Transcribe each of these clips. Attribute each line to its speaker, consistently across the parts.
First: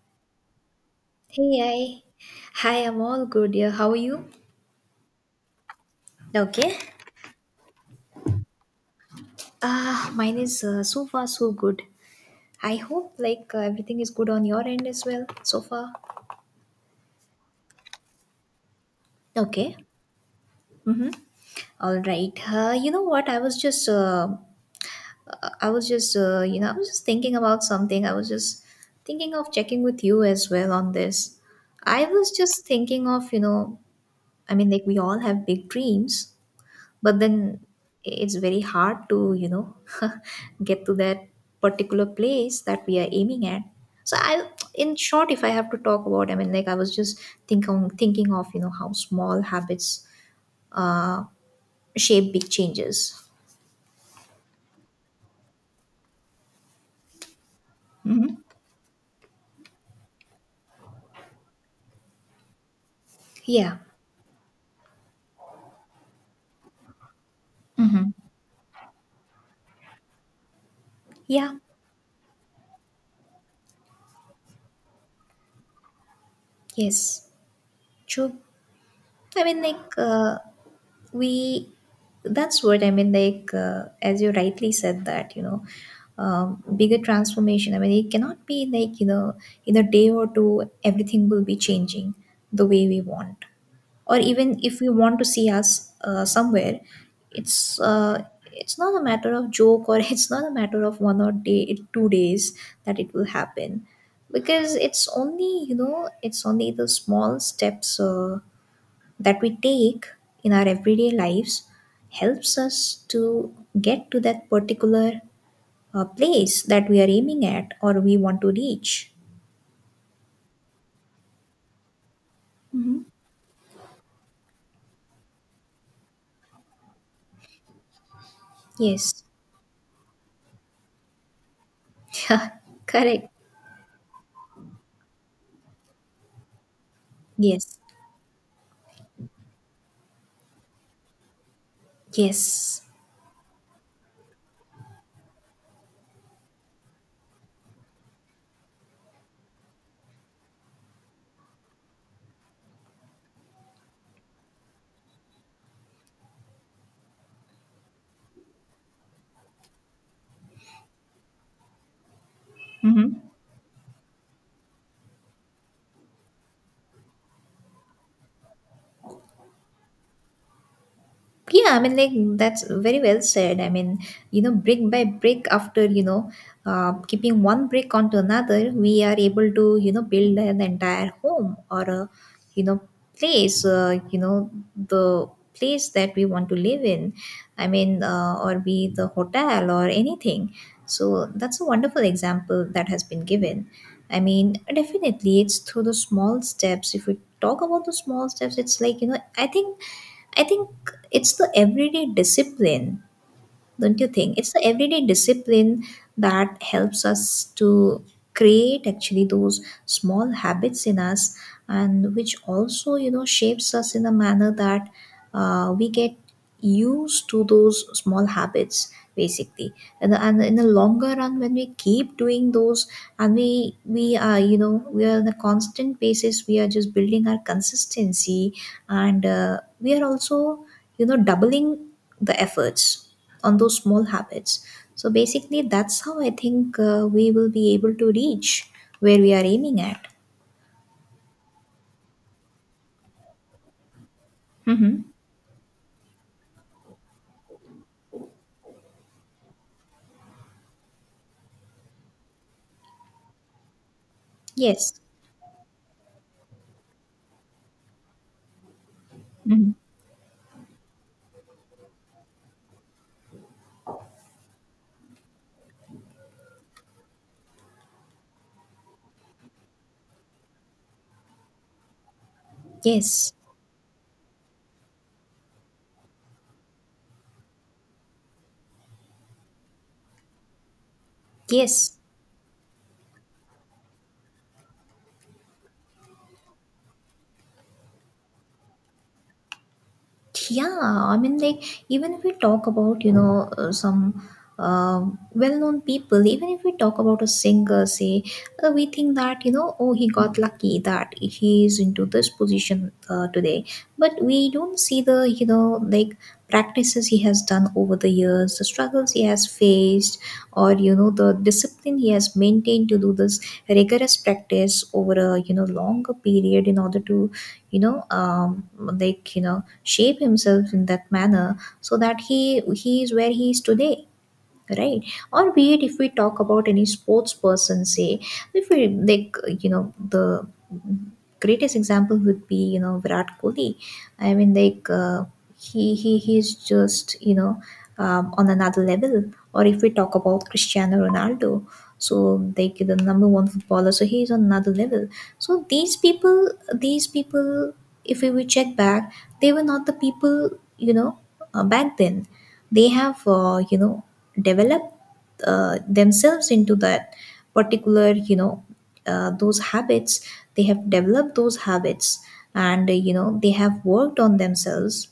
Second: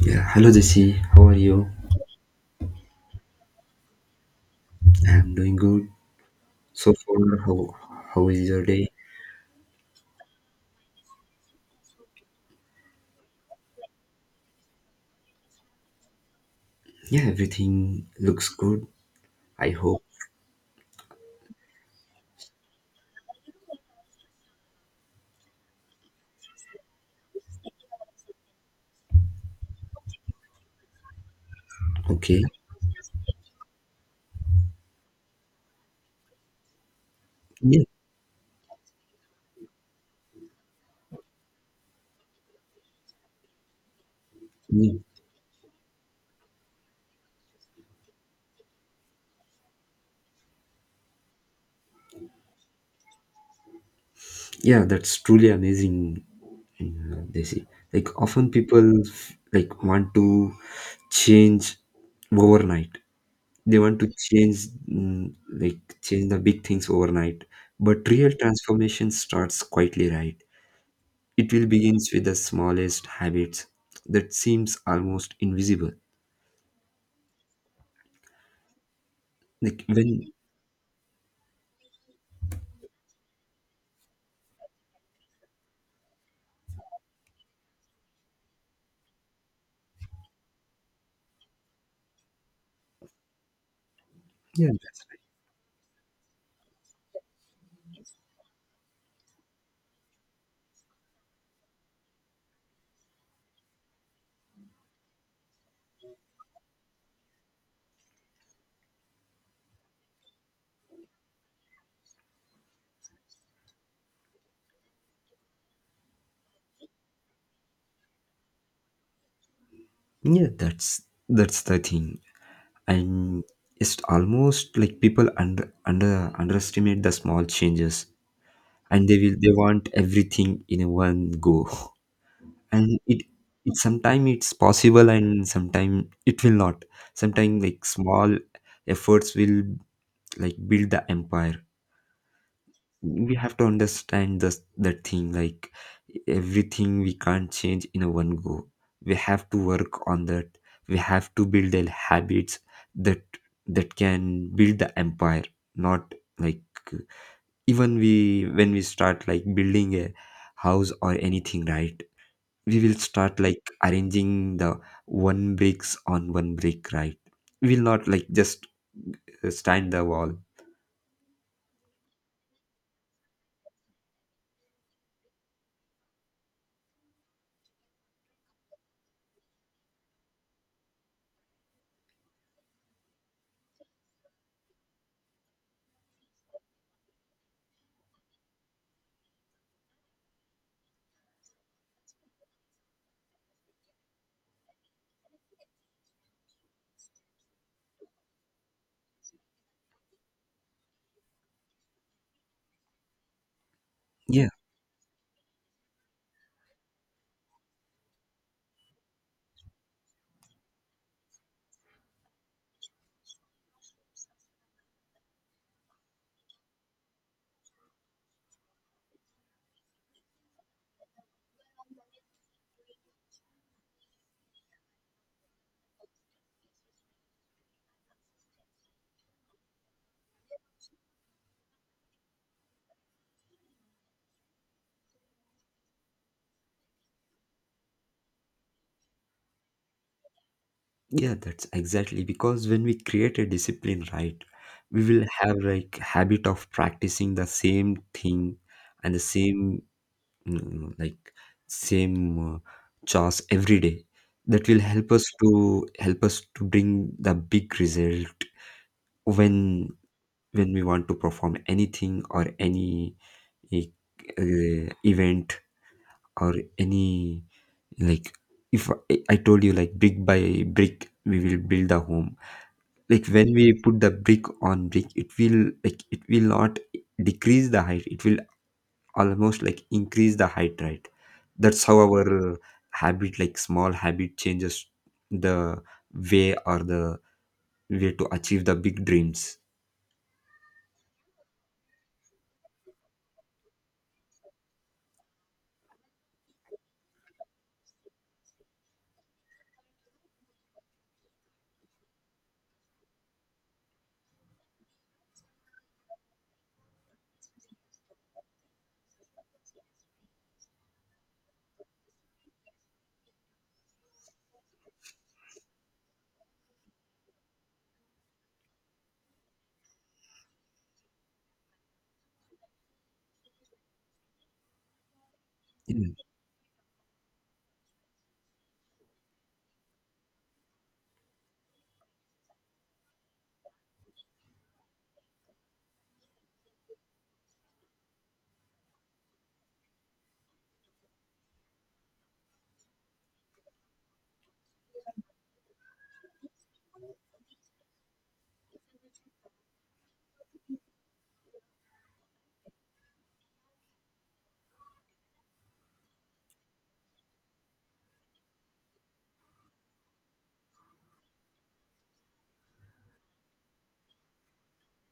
Speaker 1: Yeah, hello Jesse, how are
Speaker 2: Hey,
Speaker 1: you?
Speaker 2: I, hi, I'm all good. Yeah, how are you?
Speaker 1: I'm doing good.
Speaker 2: Okay.
Speaker 1: So far, how is your day?
Speaker 2: Mine is so far so good. I hope like everything is good on your end as well so far.
Speaker 1: Yeah, everything looks good. I
Speaker 2: Okay.
Speaker 1: hope.
Speaker 2: Mm-hmm. All right. You know what? I was just, I was just, I was just thinking about something. I was just thinking of checking with you as well on this. I was
Speaker 1: Okay.
Speaker 2: just thinking of, I mean, like we all have big dreams, but then
Speaker 1: Yeah,
Speaker 2: it's very hard to, you know, get to that particular place that we are aiming at. So I,
Speaker 1: yeah,
Speaker 2: in short, if I have to talk about, I mean, like I was just thinking of, you know, how small habits uh shape big changes.
Speaker 1: yeah, that's truly amazing, Jesse. Like
Speaker 2: Hmm.
Speaker 1: often people like want to change overnight.
Speaker 2: Yeah.
Speaker 1: They want to change like change the big things overnight. But
Speaker 2: Hmm.
Speaker 1: real transformation starts quietly, right? It
Speaker 2: Yeah.
Speaker 1: will begins with the smallest habits that seems almost invisible.
Speaker 2: Yes, true. I mean,
Speaker 1: Like
Speaker 2: like,
Speaker 1: when
Speaker 2: we that's what I mean, like, as you rightly said, that, you know, bigger transformation, I mean, it cannot be like, you know, in a day or two everything will be changing the way we want, or even
Speaker 1: yeah,
Speaker 2: if we want to see us somewhere. It's it's not a matter of joke, or it's not a matter of one or day 2 days that it will happen, because it's only, you know, it's only the small steps that we take in our everyday lives helps us to get to that particular place that we are aiming at or we want to reach.
Speaker 1: yeah, that's the thing. And it's almost like people under underestimate the small changes and
Speaker 2: Yes.
Speaker 1: they want everything in a one go.
Speaker 2: Yeah,
Speaker 1: And it
Speaker 2: correct.
Speaker 1: it sometimes it's possible and sometimes it will not. Sometimes
Speaker 2: Yes.
Speaker 1: like small efforts will like build the empire.
Speaker 2: Yes.
Speaker 1: We have to understand this that thing like everything we can't change in a one go. We have to work on that, we have to build the habits that that can build the empire, not like even we when we start like building a house or anything, right? We will
Speaker 2: Mm-hmm.
Speaker 1: start like arranging the one bricks on one brick, right? We will not like just stand the wall.
Speaker 2: Yeah, I mean, like, that's very well said. I mean, you know, brick by brick, after, you know, keeping one brick onto another, we are able to, you know, build an entire home or a, you know, place. The place that we want to live in. I mean, or be the hotel or anything. So that's a wonderful example that has been given. I mean, definitely, it's through the small steps. If we talk about the small steps, it's like, you know, I think it's the everyday discipline, don't you think? It's the everyday discipline that helps us to create actually those small habits in us, and which also, you know, shapes us in a manner that we get used to those small habits basically. And in the longer run, when we keep doing those, and we are, you know, we are on a constant basis, we are just building our consistency, and we are also, you know, doubling the efforts on those small habits. So basically that's how I think we will be able to reach where we are aiming at.
Speaker 1: Yeah, that's exactly. Because when we create a discipline, right,
Speaker 2: Hmm.
Speaker 1: we will have like habit of practicing the same thing and the same like same chores every day. That will
Speaker 2: Yes.
Speaker 1: help us to bring the big result
Speaker 2: Hmm.
Speaker 1: when we want to perform anything or any eh, event or any like if I told you, like brick by brick we will build a home. Like
Speaker 2: Yes.
Speaker 1: when we put the brick on brick, it will like it will not decrease the height, it will almost like increase the height, right? That's
Speaker 2: Yes.
Speaker 1: how our uh, habit, like small habit, changes the way or the way to achieve the big dreams.
Speaker 2: Yeah, I mean, like, even if we talk about, you know, some uh, well known people, even if we talk about a singer, say, we think that, you know, oh, he got lucky that he is into this position today. But we don't see the, you know, like, practices he has done over the years, the struggles he has faced, or, you know, the discipline he has maintained to do this rigorous practice over a, you know, longer period in order to, you know, like, you know, shape himself in that manner, so that he is where he is today, right? Or be it if we
Speaker 1: yeah,
Speaker 2: talk about any sports person, say, if we like you know, the greatest example would be, you know, Virat Kohli. I mean, like, he's just, you know, on another level. Or if we talk about Cristiano Ronaldo, so, like, the number one footballer, so he's on another level. So these people, if we check back, they were not the people, you know, back then. They have, you know, developed, themselves into that particular, you know, those habits, they have developed those habits, and, you know, they have worked on themselves,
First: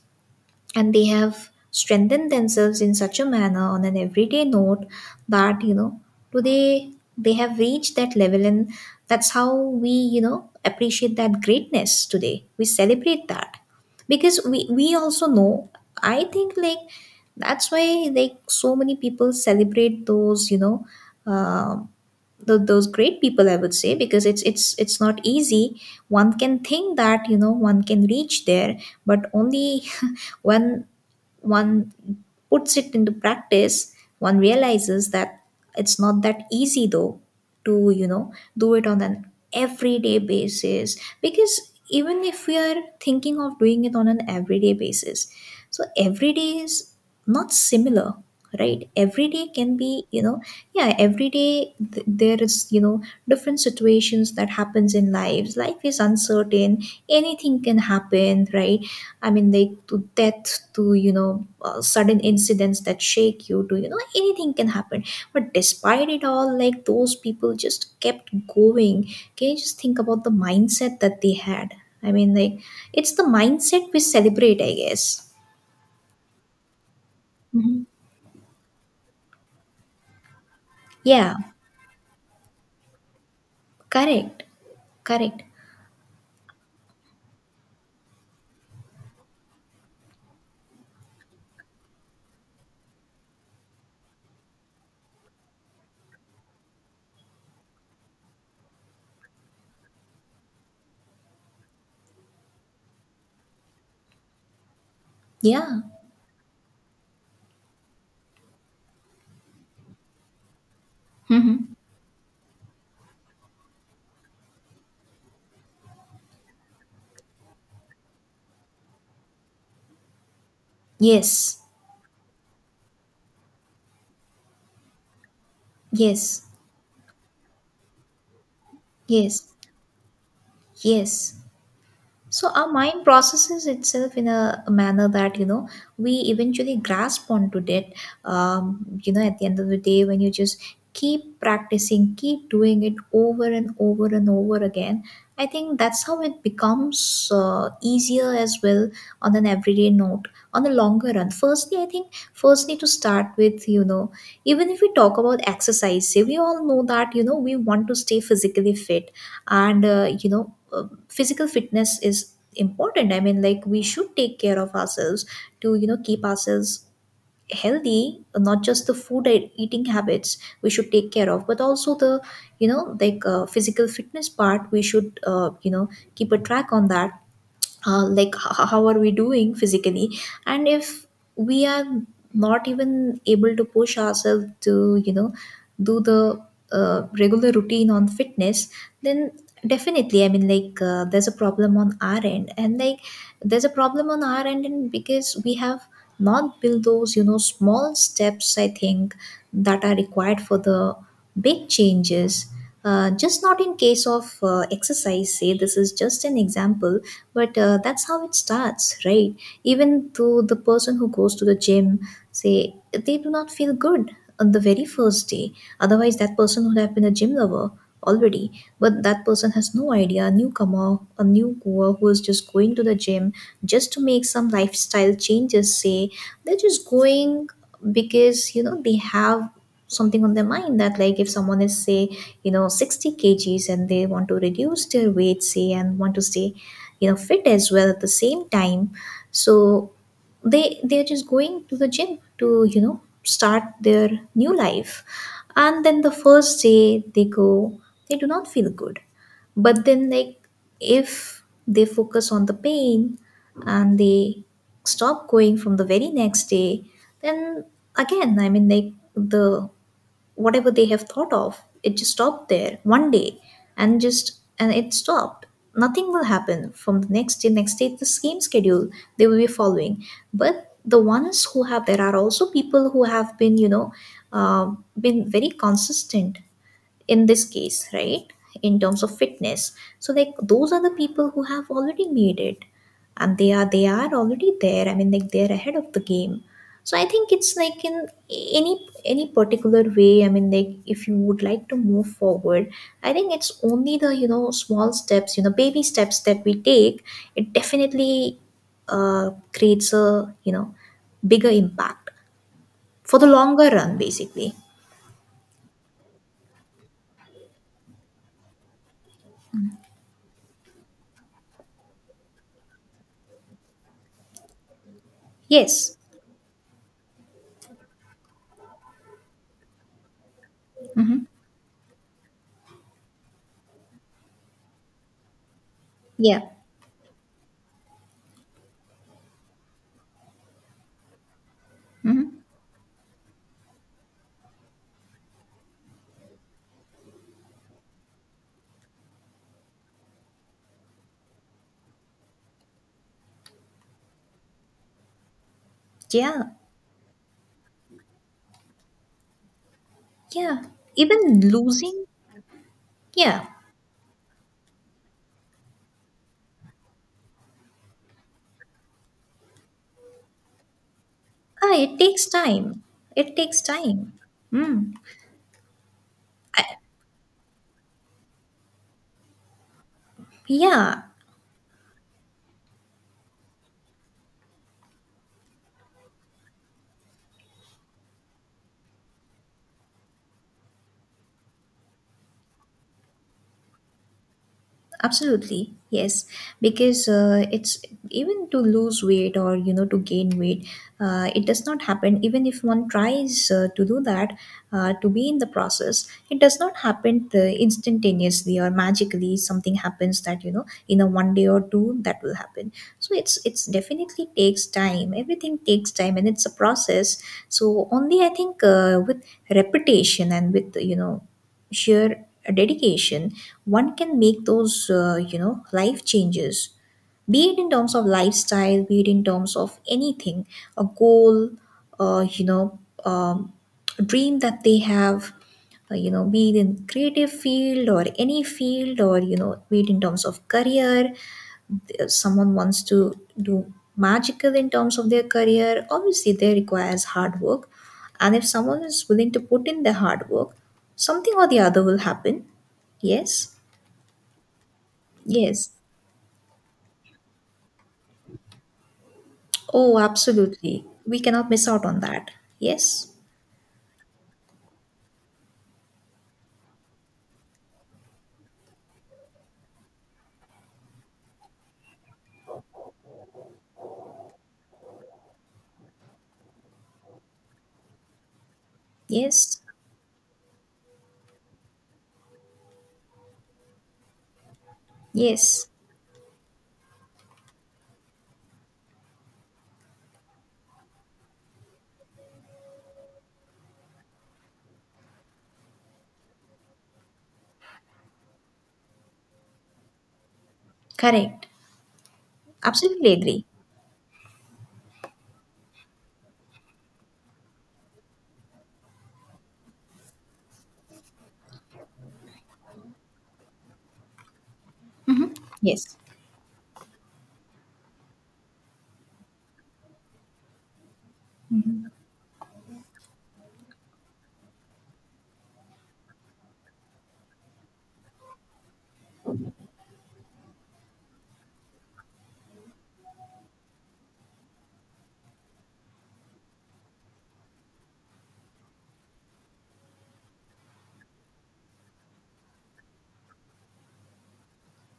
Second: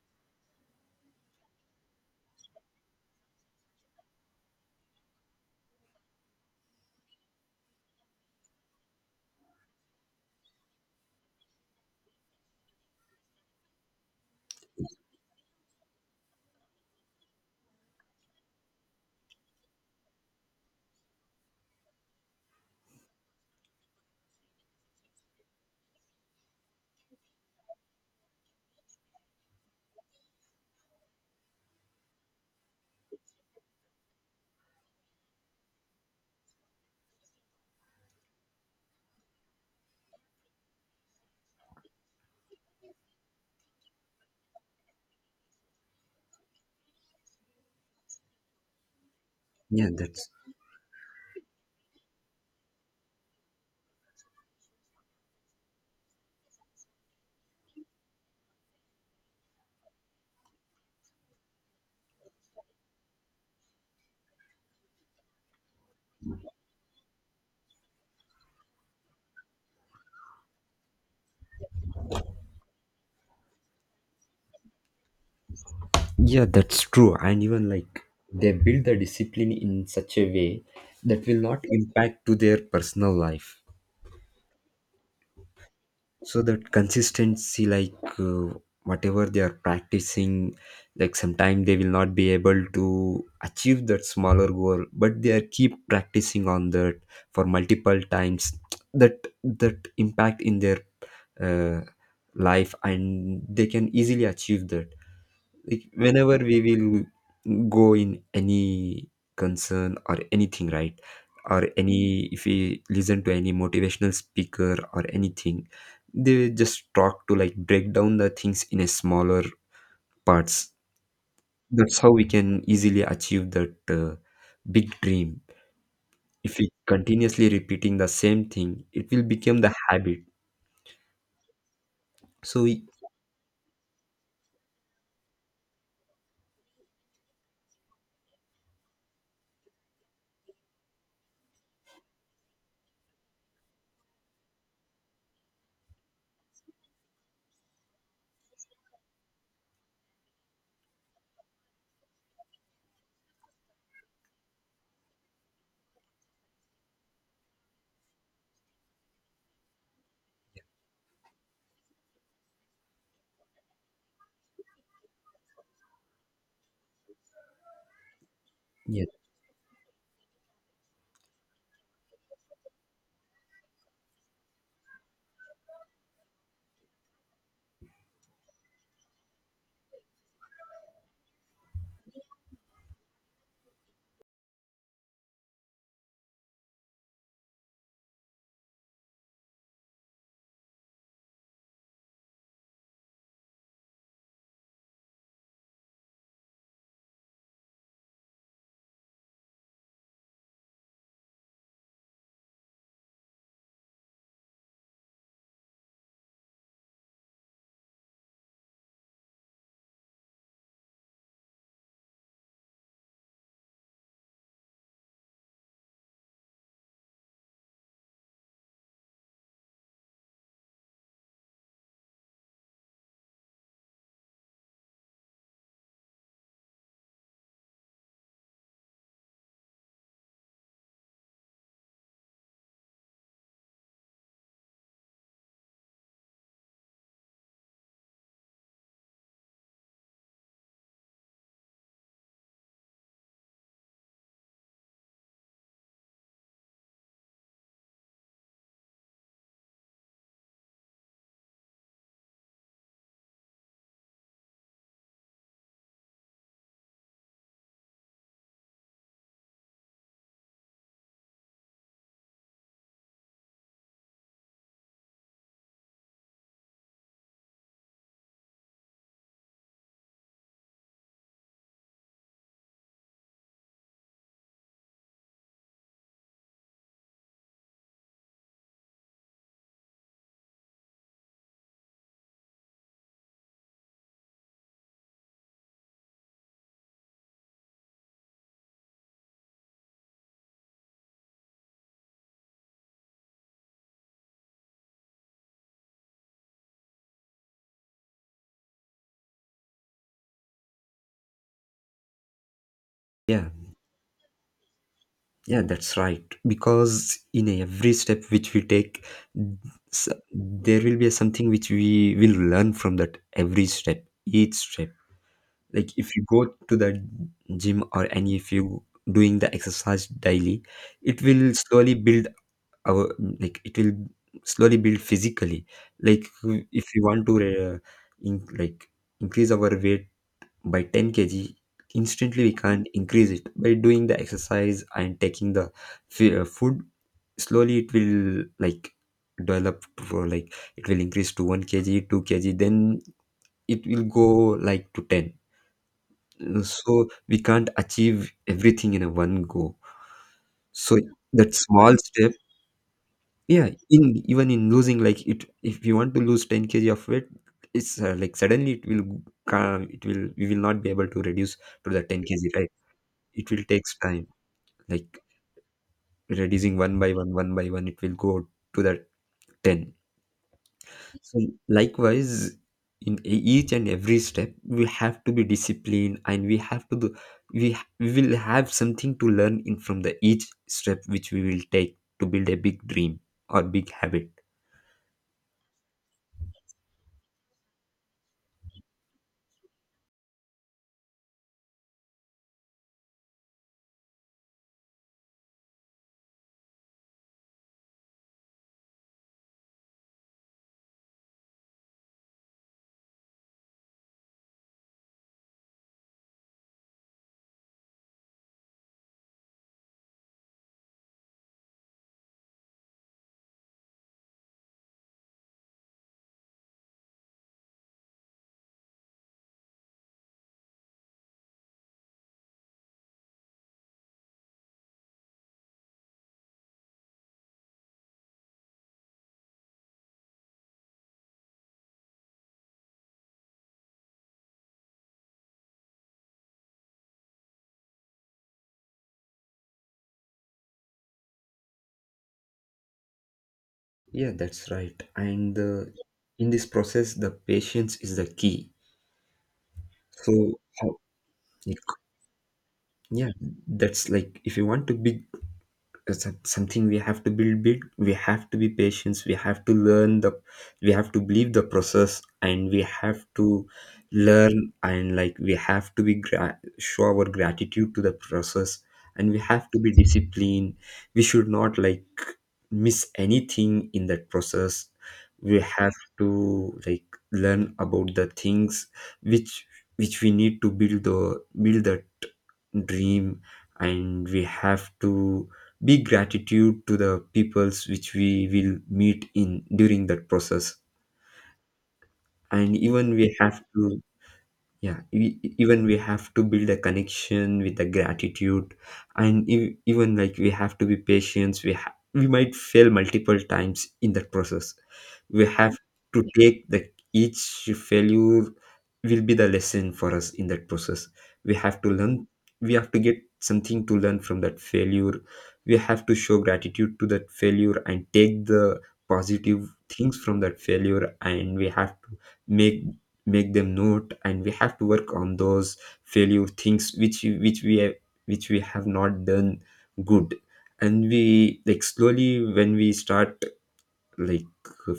Speaker 2: and they have strengthened themselves in such a manner on an everyday note, that, you know, today they have reached that level. And that's how we, you know, appreciate that greatness, today we celebrate that, because we also know. I think, like, that's why, like, so many people celebrate those, you know, um those great people, I would say, because it's not easy. One can think that, you know, one can reach there, but only one one puts it into practice, one realizes that it's not that easy, though, to, you know, do it on an everyday basis. Because even if we are thinking of doing it on an everyday basis, so every day is not similar, right? Every day can
Speaker 1: yeah
Speaker 2: be, you
Speaker 1: that's
Speaker 2: know, yeah, every day there is, you know, different situations that happens in lives. Life is uncertain. Anything can happen, right? I mean, like, to death, to, you know, sudden incidents that shake you, to, you know, anything can happen. But despite it all, like, those people just kept going. Can you just think about the mindset that they had? I mean, like, it's the mindset we celebrate, I guess.
Speaker 1: yeah, that's true. And even
Speaker 2: Hmm.
Speaker 1: like they build the discipline in such a way that
Speaker 2: Yeah,
Speaker 1: will not impact to their personal life.
Speaker 2: correct, correct.
Speaker 1: So that consistency, like uh, whatever they are practicing, like sometime they will not be able to achieve that smaller goal, but they are keep practicing on that for multiple times. That impact in their uh, life, and they can easily achieve that.
Speaker 2: Yeah.
Speaker 1: Like whenever we will go in any concern or anything, right,
Speaker 2: Hmm.
Speaker 1: or any if we listen to any motivational speaker or anything, they just talk to like break down the things in a smaller parts.
Speaker 2: Yes,
Speaker 1: That's how we can easily achieve that uh, big dream.
Speaker 2: yes,
Speaker 1: If we continuously repeating the same thing, it will
Speaker 2: yes,
Speaker 1: become the habit.
Speaker 2: yes. So
Speaker 1: so
Speaker 2: our
Speaker 1: we,
Speaker 2: mind processes itself in a manner that, you know, we eventually grasp onto it. You know, at the end of the day, when you just keep practicing, keep doing it over and over and over again, I think that's how it becomes easier as well on an everyday note, on the longer run. Firstly, I think firstly to start with, you know, even if we talk about exercise, say, we all know that, you know, we want to stay physically fit, and physical fitness is important. I mean, like, we should take care of ourselves to, you know, keep ourselves healthy. Not just the
Speaker 1: yeah
Speaker 2: food and eating habits we should take care of, but also the, you know, like, physical fitness part we should, you know, keep a track on that. How are we doing physically? And if we are not even able to push ourselves to, you know, do the regular routine on fitness, then definitely, I mean, like, there's a problem on our end and like there's a problem on our end and because we have not built those, you know, small steps, I think, that are required for the big changes. Just not in case of exercise, say, this is just an example, but that's how it starts, right? Even though the person who goes to the gym, say, they do not feel good on the very first day. Otherwise that person would have been a gym lover already. But that person has no idea, a newcomer, a new goer who is just going to the gym just to make some lifestyle changes, say, they're just going because, you know, they have something on their mind, that, like, if someone is, say, you know, 60 kgs and they want to reduce their weight, say, and want to stay, you know, fit as well at the same time, so they, they're just going to the gym to, you know, start their new life. And then the first day they go, they do not feel good. But then, like, if they focus on the pain and they stop going from the very next day, then again, I mean, like, the whatever they have thought of, it just stopped there one day, and just and it stopped. Nothing will happen. From the next day, next day, the same schedule they will be following. But the ones who have, there are also people who have been, you know, uh, been very consistent in this case, right, in terms of fitness. So, like, those are the people who have already made it, and they are already there. I mean, like, they're ahead of the game. So I think it's like, in any any particular way, I mean, like, if you would like to move forward, I think it's only the, you know, small steps, you know, baby steps that we take, it definitely creates a, you know, bigger impact for the
Speaker 1: yeah.
Speaker 2: longer run basically.
Speaker 1: Yeah, that's right. Because in every step which we take, there will be something which we will learn from that every step, each step. Like
Speaker 2: Yes.
Speaker 1: if you go to the gym or any, if you doing the exercise daily, it
Speaker 2: Mm-hmm.
Speaker 1: will slowly build our, like it will slowly build physically. Like
Speaker 2: Yeah.
Speaker 1: if you want to uh, like increase our weight by 10 kg
Speaker 2: Mm-hmm.
Speaker 1: instantly, we can't increase it by doing the exercise and taking the food. Slowly it will like develop, for like it will increase to 1 kg, 2 kg, then it will go like to 10.
Speaker 2: Yeah,
Speaker 1: So we can't achieve everything in a one go.
Speaker 2: yeah.
Speaker 1: So
Speaker 2: Even
Speaker 1: that small
Speaker 2: losing,
Speaker 1: step,
Speaker 2: yeah.
Speaker 1: yeah. In even in losing, like it, if you want to lose 10 kg of weight, it's like suddenly it will come, it will, we will not be able to reduce
Speaker 2: Ah,
Speaker 1: to
Speaker 2: it
Speaker 1: the 10
Speaker 2: takes
Speaker 1: kg right?
Speaker 2: time. It
Speaker 1: It
Speaker 2: takes
Speaker 1: will takes
Speaker 2: time.
Speaker 1: time.
Speaker 2: Mm.
Speaker 1: Like
Speaker 2: I,
Speaker 1: reducing one by one, one by one, it will go to the 10.
Speaker 2: yeah,
Speaker 1: So likewise in each and every step we have to be disciplined, and we have to do, we will have something to learn in from the each step which we will take to build a big dream or big habit.
Speaker 2: absolutely yes because it's even to lose weight or you know to gain weight, it does not happen even if one tries to do that. To be in the process, it does not happen instantaneously or magically, something happens that you know in a one day or two that will happen. So it's definitely takes time, everything takes time and it's a process. So only I think with repetition and with you know sheer dedication, one can make those, you know, life changes. Be it in terms of lifestyle, be it in terms of anything, a goal, uh, you know, um, a dream that they have, you know, be it in creative field or any field, or you know, be it in terms of career, someone wants to do magical in terms of their career, obviously they requires hard work. And if someone is willing to put in the hard work, something or the other will happen. Yes.
Speaker 1: Yeah that's right and
Speaker 2: Yes.
Speaker 1: the, In this process the patience is the key.
Speaker 2: Oh
Speaker 1: so
Speaker 2: absolutely,
Speaker 1: how,
Speaker 2: we cannot miss out
Speaker 1: like,
Speaker 2: on that. Yes,
Speaker 1: yeah, that's like if you want to be, it's something we have to build big, we have to be patient, we have to learn the, we have to believe the process, and we have to learn, and like we have to be show our gratitude to the process, and we
Speaker 2: yes,
Speaker 1: have to be disciplined. We should not like miss anything in that process. We
Speaker 2: yes.
Speaker 1: have to like learn about the things which we need to build that dream, and we have to be gratitude to the peoples which we will meet in during that process,
Speaker 2: Correct.
Speaker 1: and even
Speaker 2: Absolutely
Speaker 1: we
Speaker 2: agree.
Speaker 1: have to, yeah, even we have to build a connection with the gratitude, and even like we have to be patient. We might fail multiple times in that process. We have
Speaker 2: Yes.
Speaker 1: to take the, each failure will be the lesson for us in that process. We have to learn, we have to get something to learn from that failure. We have to show gratitude to that failure and take the positive things from that failure, and we have to make make them note, and we have to work on those failure things which we have, which we have not done good. And we like slowly, when we start like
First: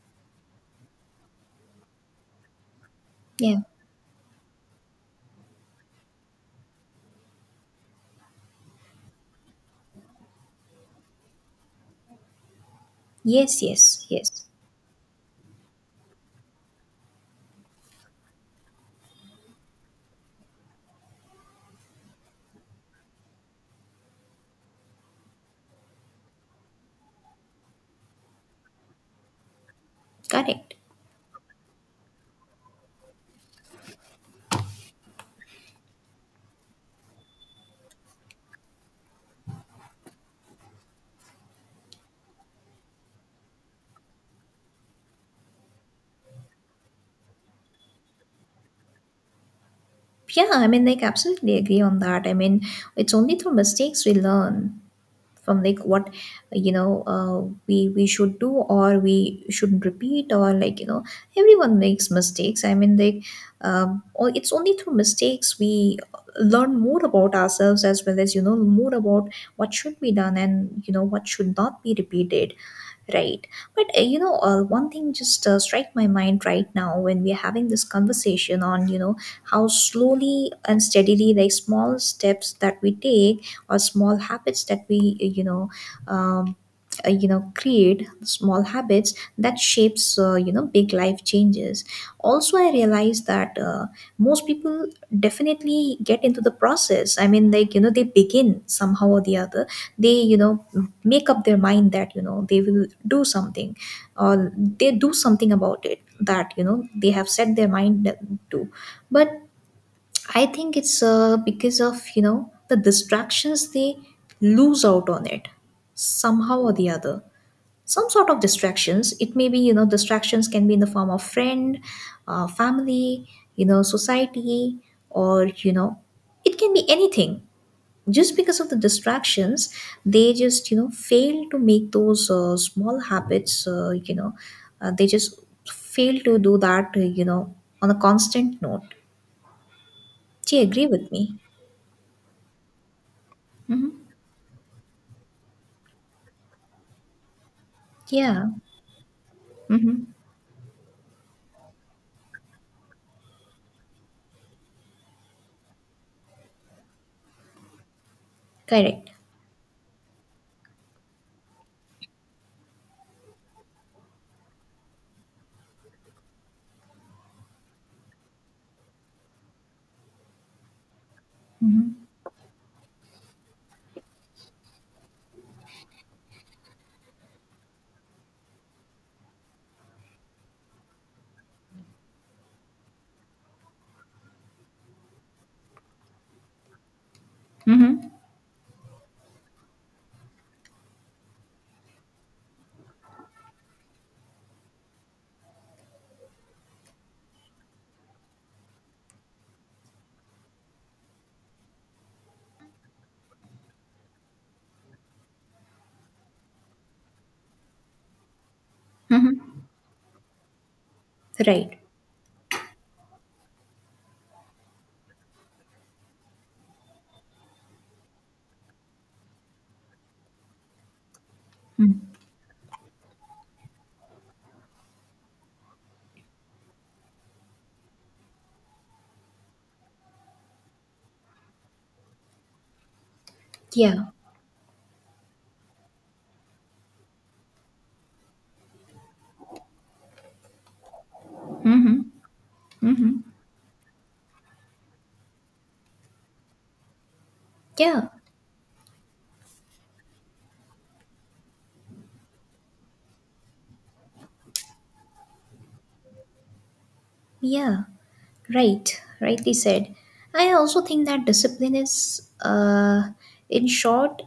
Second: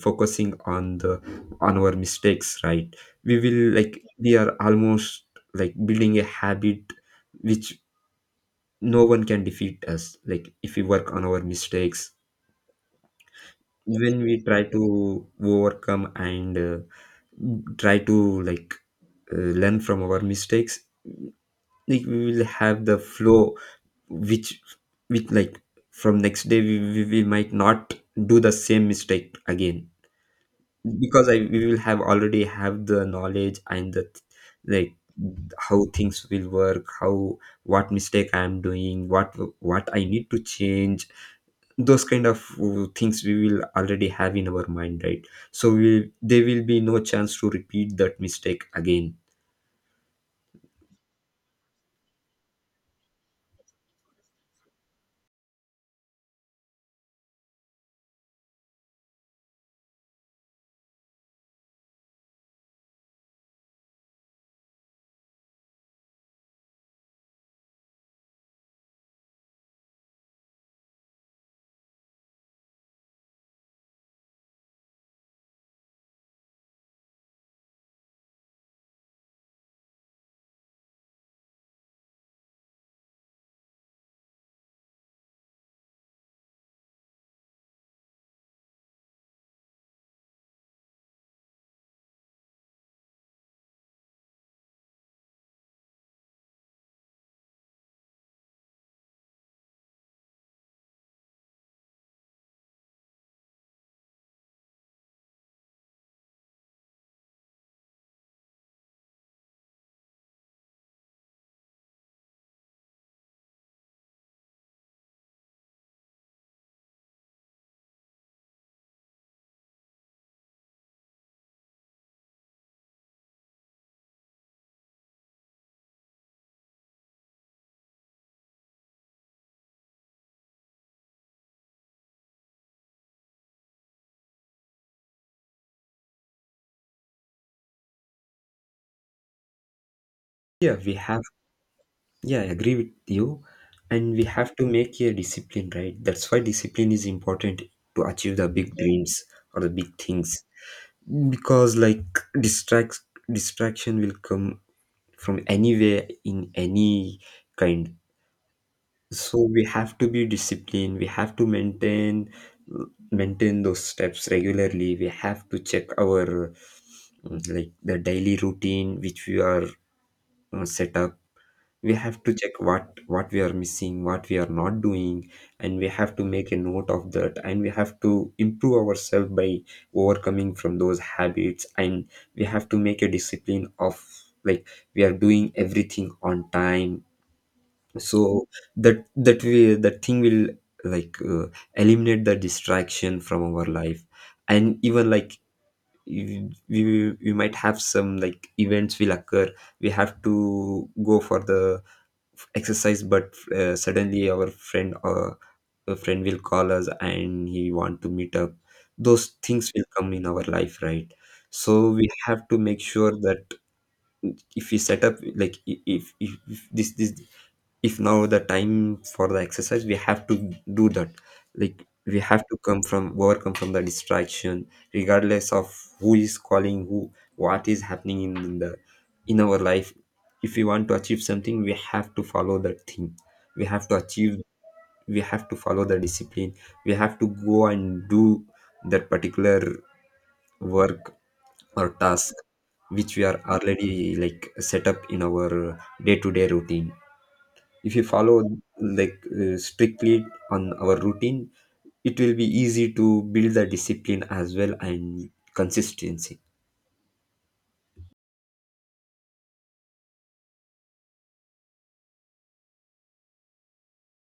Speaker 1: focusing on the on our mistakes, right, we
Speaker 2: Yeah.
Speaker 1: will like we are almost like building a habit which no one can defeat us, like if we work on our mistakes.
Speaker 2: Yes, yes,
Speaker 1: When we
Speaker 2: yes.
Speaker 1: try to overcome and try to like learn from our mistakes, like we will have the flow which like from next day we might not do the same mistake again,
Speaker 2: Correct.
Speaker 1: because I we will have already have the knowledge and the like how things will work, how what mistake I am doing, what I need to change. Those kind of things we will already have in our mind, right? So we, there will be no chance to repeat that mistake again.
Speaker 2: Yeah, I mean like absolutely agree on that. I mean, it's only through mistakes we learn from, like what you know uh, we should do, or we shouldn't repeat, or like you know, everyone makes mistakes. I mean, like, it's only through mistakes we learn more about ourselves as well as you know more about what should be done and you know what should not be repeated, right? But you know, one thing just strike my mind right now when we're having this conversation on you know how slowly and steadily like small steps that we take or small habits that we um, you know create small habits that shapes you know big life changes. Also I realized that most people definitely get into the process. I mean, like, you know, they begin somehow or the other. They you know make up their mind that you know they will do something, or they do something about it that you know they have set their mind to, but I think it's because of you know the distractions, they lose out on it somehow or the other. Some sort of distractions. It may be you know distractions can be in the form of friend, family, you know society, or you know it can be anything. Just because of the distractions, they just you know fail to make those small habits. You know, they just fail to do that. You know, on a constant note. Do you
Speaker 1: Yeah
Speaker 2: agree
Speaker 1: we
Speaker 2: with
Speaker 1: have
Speaker 2: me?
Speaker 1: Yeah, I agree with you. And we have to make a discipline, right? That's why discipline is important to achieve
Speaker 2: Yeah.
Speaker 1: the big dreams or the big
Speaker 2: Mm-hmm.
Speaker 1: things. Because like distract distraction will come from anywhere in any kind.
Speaker 2: Correct.
Speaker 1: So we have to be disciplined. We have to maintain those steps regularly. We have to check our like the daily routine which we are set up. We have to check what we are missing, what we are not doing, and we have to make a note of that, and we have to improve ourselves by overcoming from those habits, and we have to make a discipline of like we are doing everything on time.
Speaker 2: Mm-hmm.
Speaker 1: So that that we that thing will like eliminate the distraction from our life. And even like, we might have some, like events will occur, we have to go for the exercise, but suddenly our friend a friend will call us and he want to meet up. Those
Speaker 2: Mm-hmm.
Speaker 1: things will come in our life, right?
Speaker 2: Right.
Speaker 1: So we have to make sure that if we set up like if this if now the time for the exercise, we have to do that. Like we have to come from overcome from the distraction regardless of who is calling who, what is happening in the in our life. If we want to achieve something, we have to follow that thing, we have to
Speaker 2: Yeah.
Speaker 1: achieve, we have to follow the discipline. We have to go and do that particular work or
Speaker 2: Mm-hmm.
Speaker 1: task which
Speaker 2: Mm-hmm.
Speaker 1: we are already like set up in our day-to-day routine. If you
Speaker 2: Yeah.
Speaker 1: follow like strictly on our routine, it will be easy to build the discipline as well and consistency.
Speaker 2: Yeah. Right. Rightly said. I also think that discipline is, in short,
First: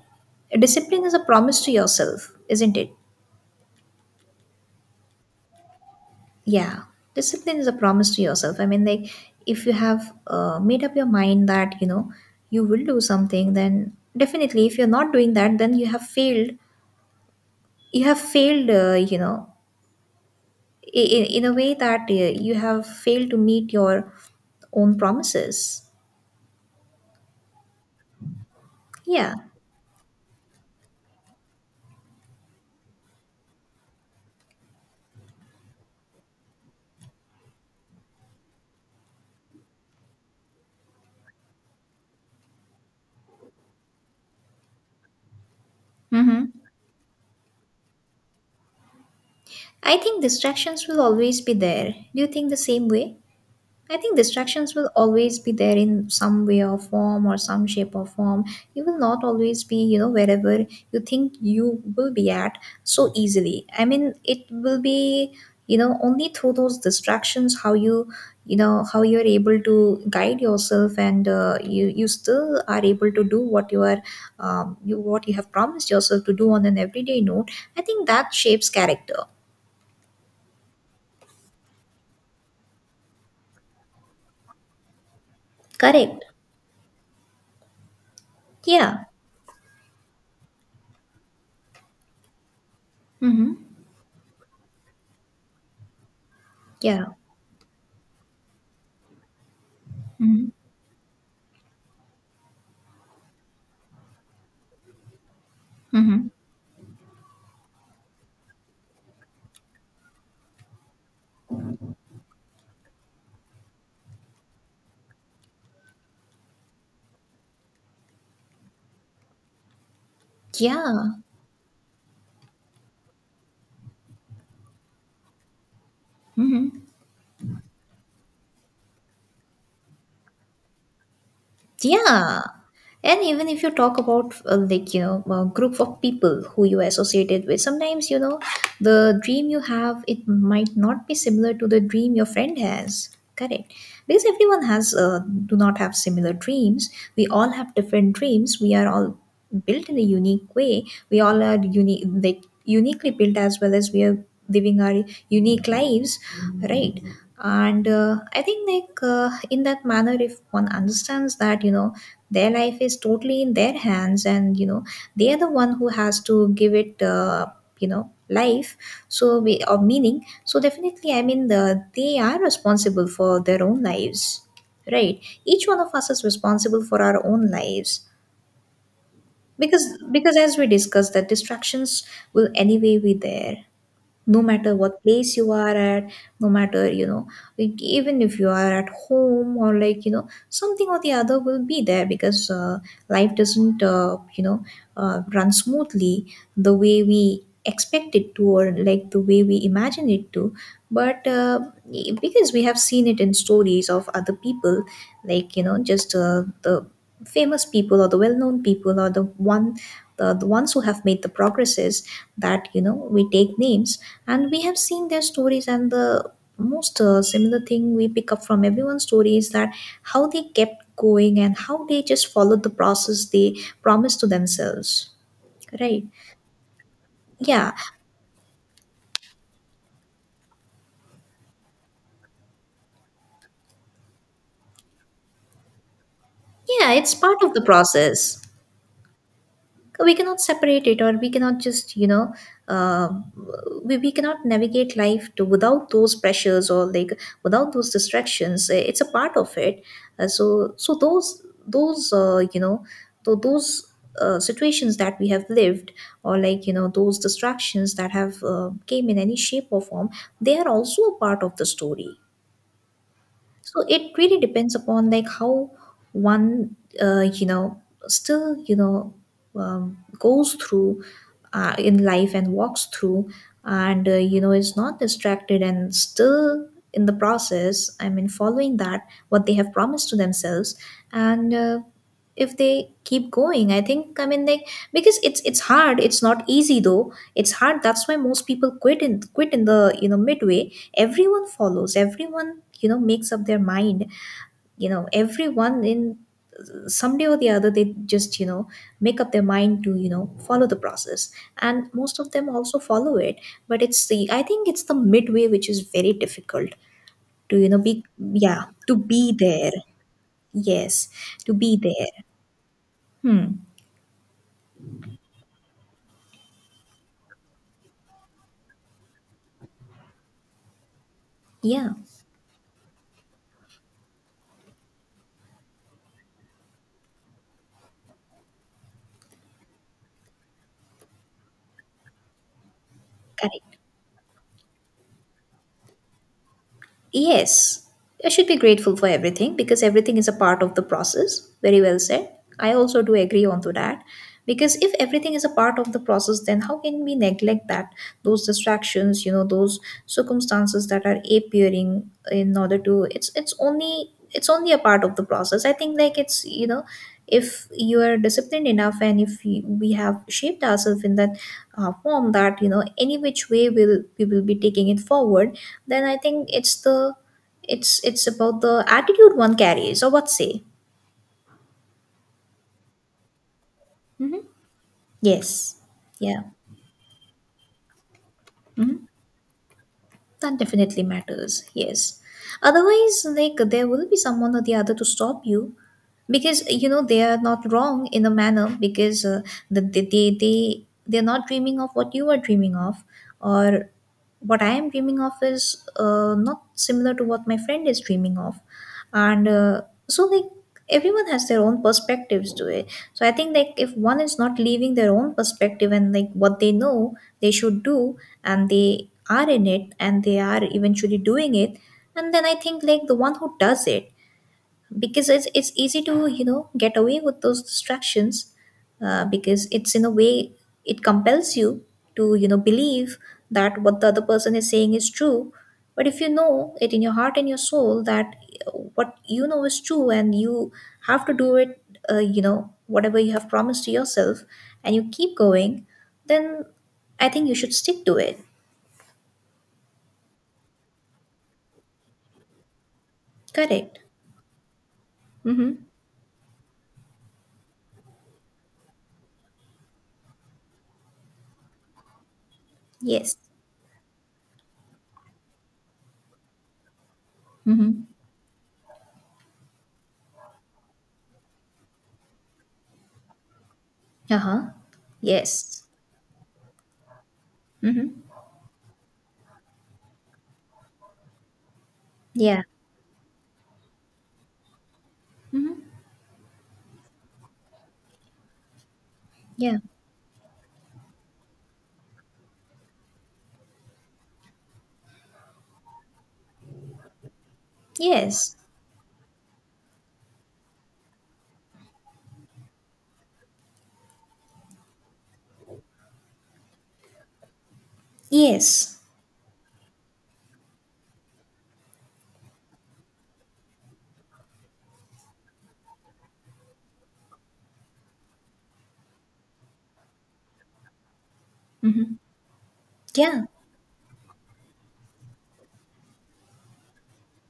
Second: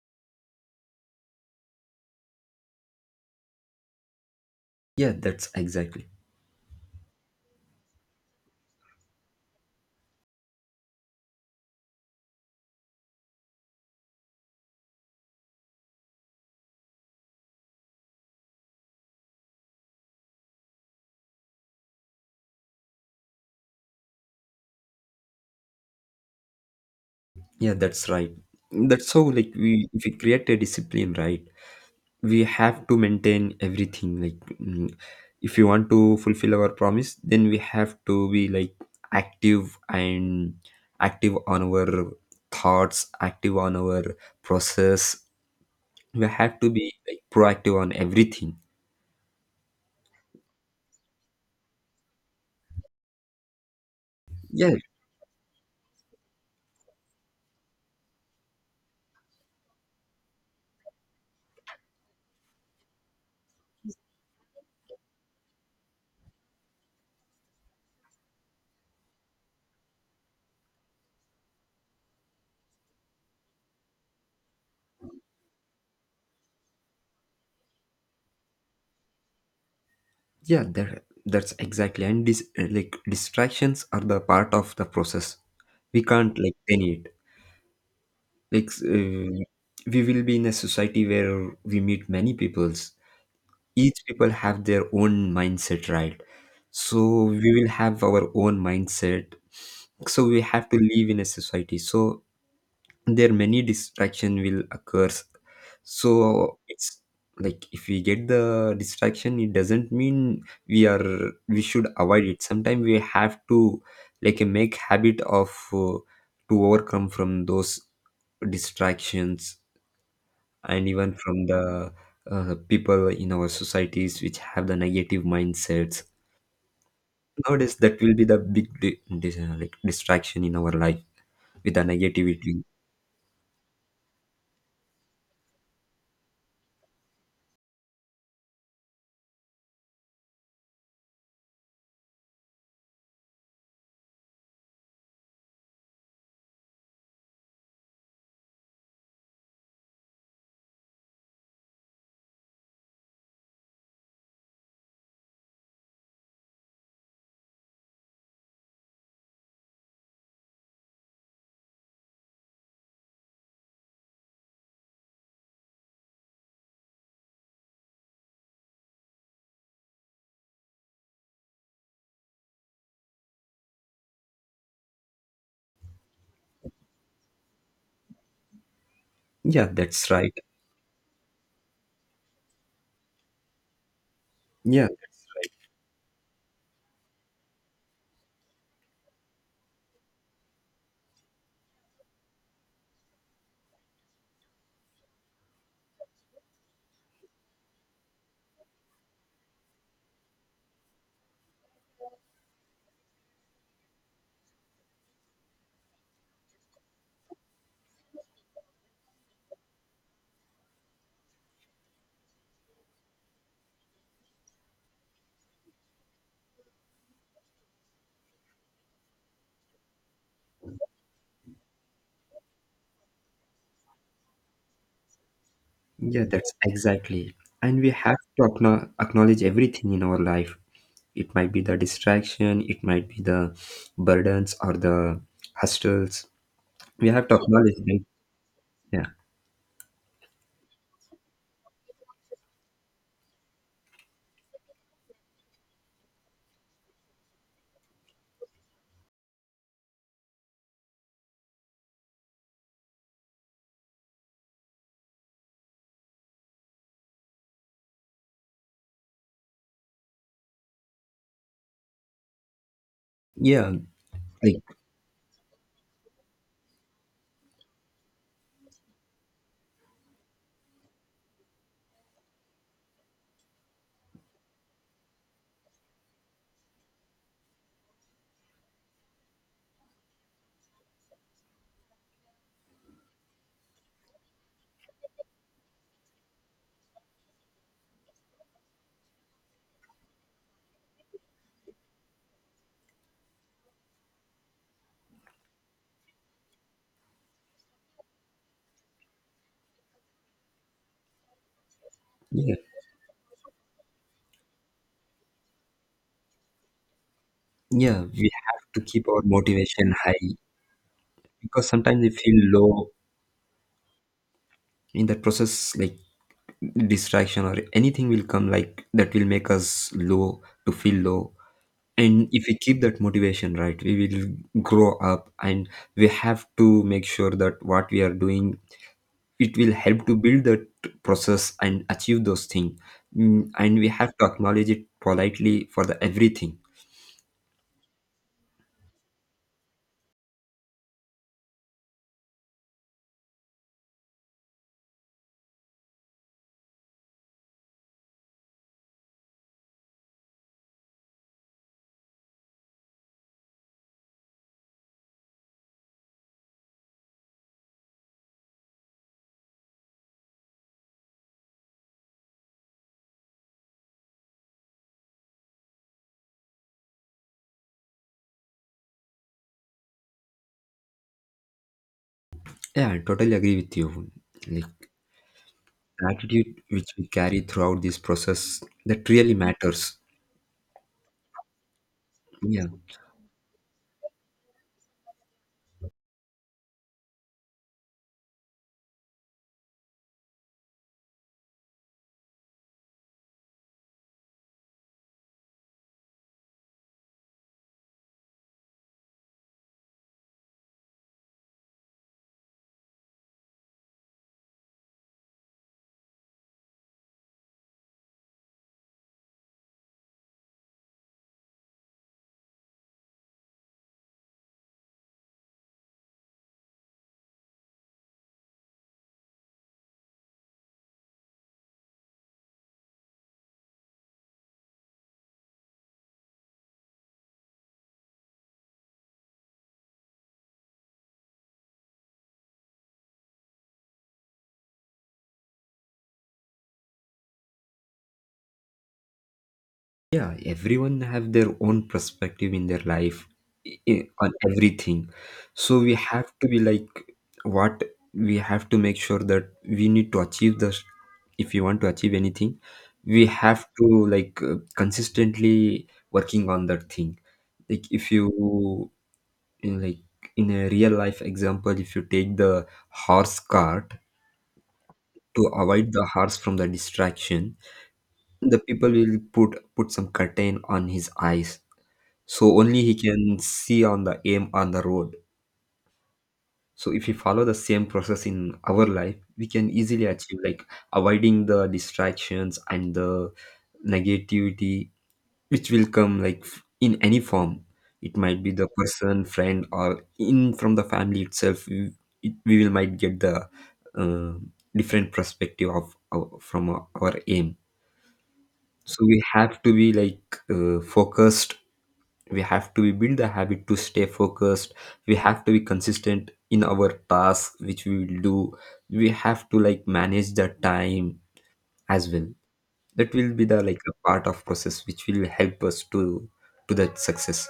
Speaker 2: discipline is a promise to yourself, isn't it?
Speaker 1: yeah that's exactly
Speaker 2: Yeah. Discipline is a promise to yourself. I mean, like, if you have made up your mind that, you know, you will do something, then definitely if you're not doing that, then you have failed. You have failed, you know, in a way that you have failed to meet your own promises.
Speaker 1: yeah, that's right. That's how
Speaker 2: Yeah.
Speaker 1: like we, if we create a discipline, right, we have to maintain everything like, if you want to fulfill our promise, then we have to be like active, and active on our thoughts, active on our process. We
Speaker 2: Mm-hmm.
Speaker 1: have to be like proactive on everything.
Speaker 2: I think distractions will always be there. Do you think the same way? I think
Speaker 1: yeah
Speaker 2: distractions will always be there in some way or form, or some shape or form. You will not always be, you know, wherever you think you will be at so easily. I mean, it will be, you know, only through those distractions how you, you know, how you're able to guide yourself and you, you still are able to do what you are, you, what you have promised yourself to do on an everyday note. I think that shapes character.
Speaker 1: yeah, that's exactly. And like distractions are the part of the process. We
Speaker 2: Correct.
Speaker 1: can't like deny it. Like
Speaker 2: Yeah.
Speaker 1: we will be in a society where we meet many peoples.
Speaker 2: Mm-hmm.
Speaker 1: Each people have their own mindset, right? So
Speaker 2: Yeah.
Speaker 1: we will have our own mindset. So we
Speaker 2: Mm-hmm.
Speaker 1: have to live in a society, so there many distraction will occurs. So
Speaker 2: Mm-hmm.
Speaker 1: it's like if we get the distraction, it doesn't mean we are we should avoid it. Sometimes we have to like make habit of to overcome from those distractions, and
Speaker 2: Yeah.
Speaker 1: even from the people in our societies which have the negative mindsets
Speaker 2: Hmm.
Speaker 1: nowadays. That will be the big like distraction in our life with the
Speaker 2: Yeah.
Speaker 1: negativity.
Speaker 2: And even if you talk about like you know a group of people who you associated with, sometimes you know the dream you have it might not be similar to the dream your friend has. Correct, because everyone has do not have similar dreams. We all have different dreams. We are all built in a unique way. We all are unique, like uniquely built, as well as we are living our unique lives, right? And I think like in that manner, if one understands that you know their life is totally in their hands and you know they are the one who has to give it you know life. So we or meaning, so definitely I mean they are responsible for their own lives, right? Each one of us is responsible for our own lives.
Speaker 1: yeah
Speaker 2: because
Speaker 1: that's right
Speaker 2: because as we discussed that distractions will anyway be there no matter
Speaker 1: yeah
Speaker 2: what place you are at, no matter you know, like even if you are at home or like you know something or the other will be there because life doesn't you know run smoothly the way we expect it to or like the way we imagine it to. But because we have seen it in stories of other people, like you know just the famous people or the well-known people or the one, the ones who have made the progresses that you know we take names, and we have seen their stories, and the most similar thing we pick up from everyone's story is that how they kept going and how they just followed the process they promised to themselves, right?
Speaker 1: Yeah, that's exactly.
Speaker 2: Yeah.
Speaker 1: And we have to acknowledge everything in our life. It might be the distraction, it might be the burdens or the hustles.
Speaker 2: Yeah,
Speaker 1: We
Speaker 2: it's
Speaker 1: have to
Speaker 2: part of the
Speaker 1: acknowledge them.
Speaker 2: process.
Speaker 1: Yeah.
Speaker 2: We cannot separate it or we cannot just you know uh, we cannot navigate life to without those pressures or like without those distractions. It's a part of it. So, so those you know those situations that we have lived or like you know those distractions that have came in any shape or form, they are also a part of the story.
Speaker 1: Yeah.
Speaker 2: So it really
Speaker 1: Like,
Speaker 2: depends upon like how one you know still you know goes through in life and walks through and you know is not distracted and still in the process, I mean following that what they have promised to themselves. And if they keep going, I think, I mean like, because it's hard, it's not easy though, it's hard, that's why most people quit in, quit in the you know midway. Everyone follows, everyone you know makes up their mind, you know everyone in someday or the other they just you know make up their mind to you know follow the process, and most of them
Speaker 1: yeah.
Speaker 2: also follow it. But it's the I think it's the midway which is very difficult to you know be.
Speaker 1: Yeah. We
Speaker 2: Yeah,
Speaker 1: have to
Speaker 2: to
Speaker 1: keep our
Speaker 2: be there.
Speaker 1: motivation high,
Speaker 2: Yes, to
Speaker 1: because
Speaker 2: be
Speaker 1: sometimes we
Speaker 2: there.
Speaker 1: feel low
Speaker 2: Hmm.
Speaker 1: in that process, like distraction or anything will come, like that will make us low to feel low.
Speaker 2: Yeah.
Speaker 1: And if we keep that motivation, right, we will grow up, and we have to make sure that what we are doing, it will help to build that process and achieve those things.
Speaker 2: Correct.
Speaker 1: And we have to acknowledge it politely for the everything.
Speaker 2: Yes, I should be grateful for everything because everything is a part of the process. Very well said. I also do agree on to that, because if everything is a part of the process, then how can we neglect that those distractions, you know, those circumstances that are appearing in order to, it's only a part of the process. I think like, it's you know if you are disciplined enough, and if we have shaped ourselves in that form that you know any which way will we will be taking it forward, then I think it's the it's about the attitude one carries, or what say.
Speaker 1: Yeah, I totally agree with you. Like
Speaker 2: Yes.
Speaker 1: the
Speaker 2: Yeah.
Speaker 1: attitude which we carry throughout this process,
Speaker 2: Mhm.
Speaker 1: that really matters.
Speaker 2: That definitely matters, yes.
Speaker 1: Yeah.
Speaker 2: Otherwise, like there will be someone or the other to stop you because you know they are not wrong in a manner, because they're not dreaming of what you are dreaming of, or what I am dreaming of is not similar to what my friend is dreaming of. And so, like, everyone has their own perspectives to it. So, I think, like, if one is not leaving their own perspective and, like, what they know they should do, and they are in it and they are eventually doing it, and then I think, like, the one who does it, because it's easy to you know get away with those distractions. Because it's in a way, it compels you to you know believe that what the other person is saying is true. But if you know it in your heart and your soul that uh, what you know is true and you have to do it, you know whatever you have promised to yourself, and you keep going, then I think you should stick to it.
Speaker 1: Yeah, everyone have their own perspective in their life
Speaker 2: Correct.
Speaker 1: on everything.
Speaker 2: Mm-hmm.
Speaker 1: So we have to be like what we have to make sure that we need to achieve this. If you want to achieve anything, we
Speaker 2: Yes.
Speaker 1: have to like consistently working on that thing. Like
Speaker 2: Mm-hmm.
Speaker 1: if you in like in a real life example, if you take the horse cart
Speaker 2: Uh-huh.
Speaker 1: to
Speaker 2: Yes.
Speaker 1: avoid the horse from the distraction,
Speaker 2: Mm-hmm.
Speaker 1: the people will put some curtain on his eyes, so
Speaker 2: Yeah.
Speaker 1: only he can see on the aim on the road.
Speaker 2: Mm-hmm.
Speaker 1: So if we follow the same process in our life, we can
Speaker 2: Yeah.
Speaker 1: easily achieve like avoiding the distractions and the negativity which will come like in any form. It might be
Speaker 2: Yes.
Speaker 1: the person, friend, or in from the family itself. We will might get the uh, different perspective of from our aim.
Speaker 2: Yes.
Speaker 1: So we have to be like focused. We have to build the habit to stay focused. We have to be consistent in our task which we will do. We have to like manage the time as well. That will be
Speaker 2: Yeah.
Speaker 1: the like a part of process which will help us to that success.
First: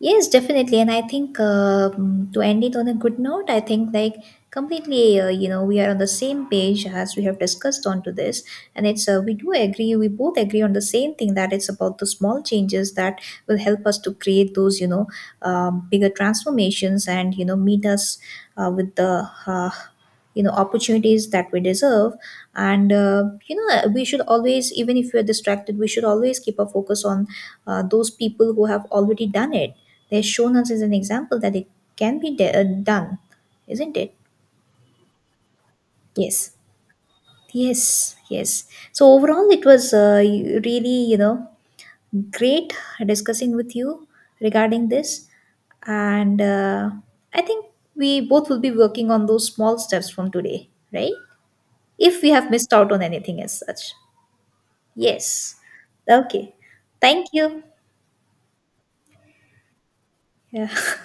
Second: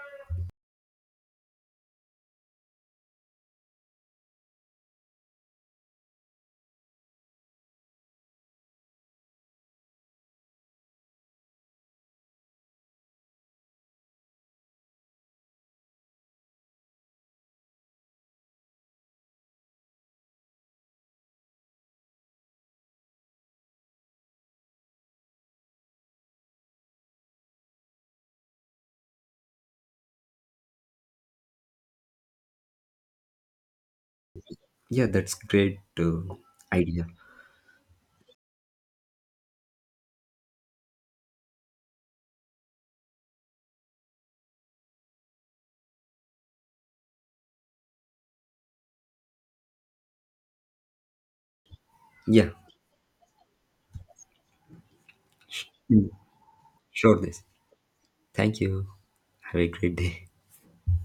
Speaker 2: Yes, definitely. And I think to end it on a good note, I think like completely, you know, we are on the same page as we have discussed onto this, and it's we do agree, we both agree on the same thing, that it's about the small changes that will help us to create those, you know, bigger transformations and you know meet us with the you know opportunities that we deserve. And you know we should always, even if we are distracted, we should always keep our focus on those people who have already done it. They've shown us as an example that it can be done, isn't it?
Speaker 1: Yeah that's great
Speaker 2: Yes.
Speaker 1: Idea.
Speaker 2: Yes, yes. So overall it was really you know great discussing with you regarding this. And I think we both will be working on those small steps from today, right, if we
Speaker 1: yeah
Speaker 2: have missed out on anything as such. Yes.
Speaker 1: Mm.
Speaker 2: Okay.
Speaker 1: Sure,
Speaker 2: Thank
Speaker 1: this,
Speaker 2: you.
Speaker 1: thank you, have a great day.
Speaker 2: Yeah.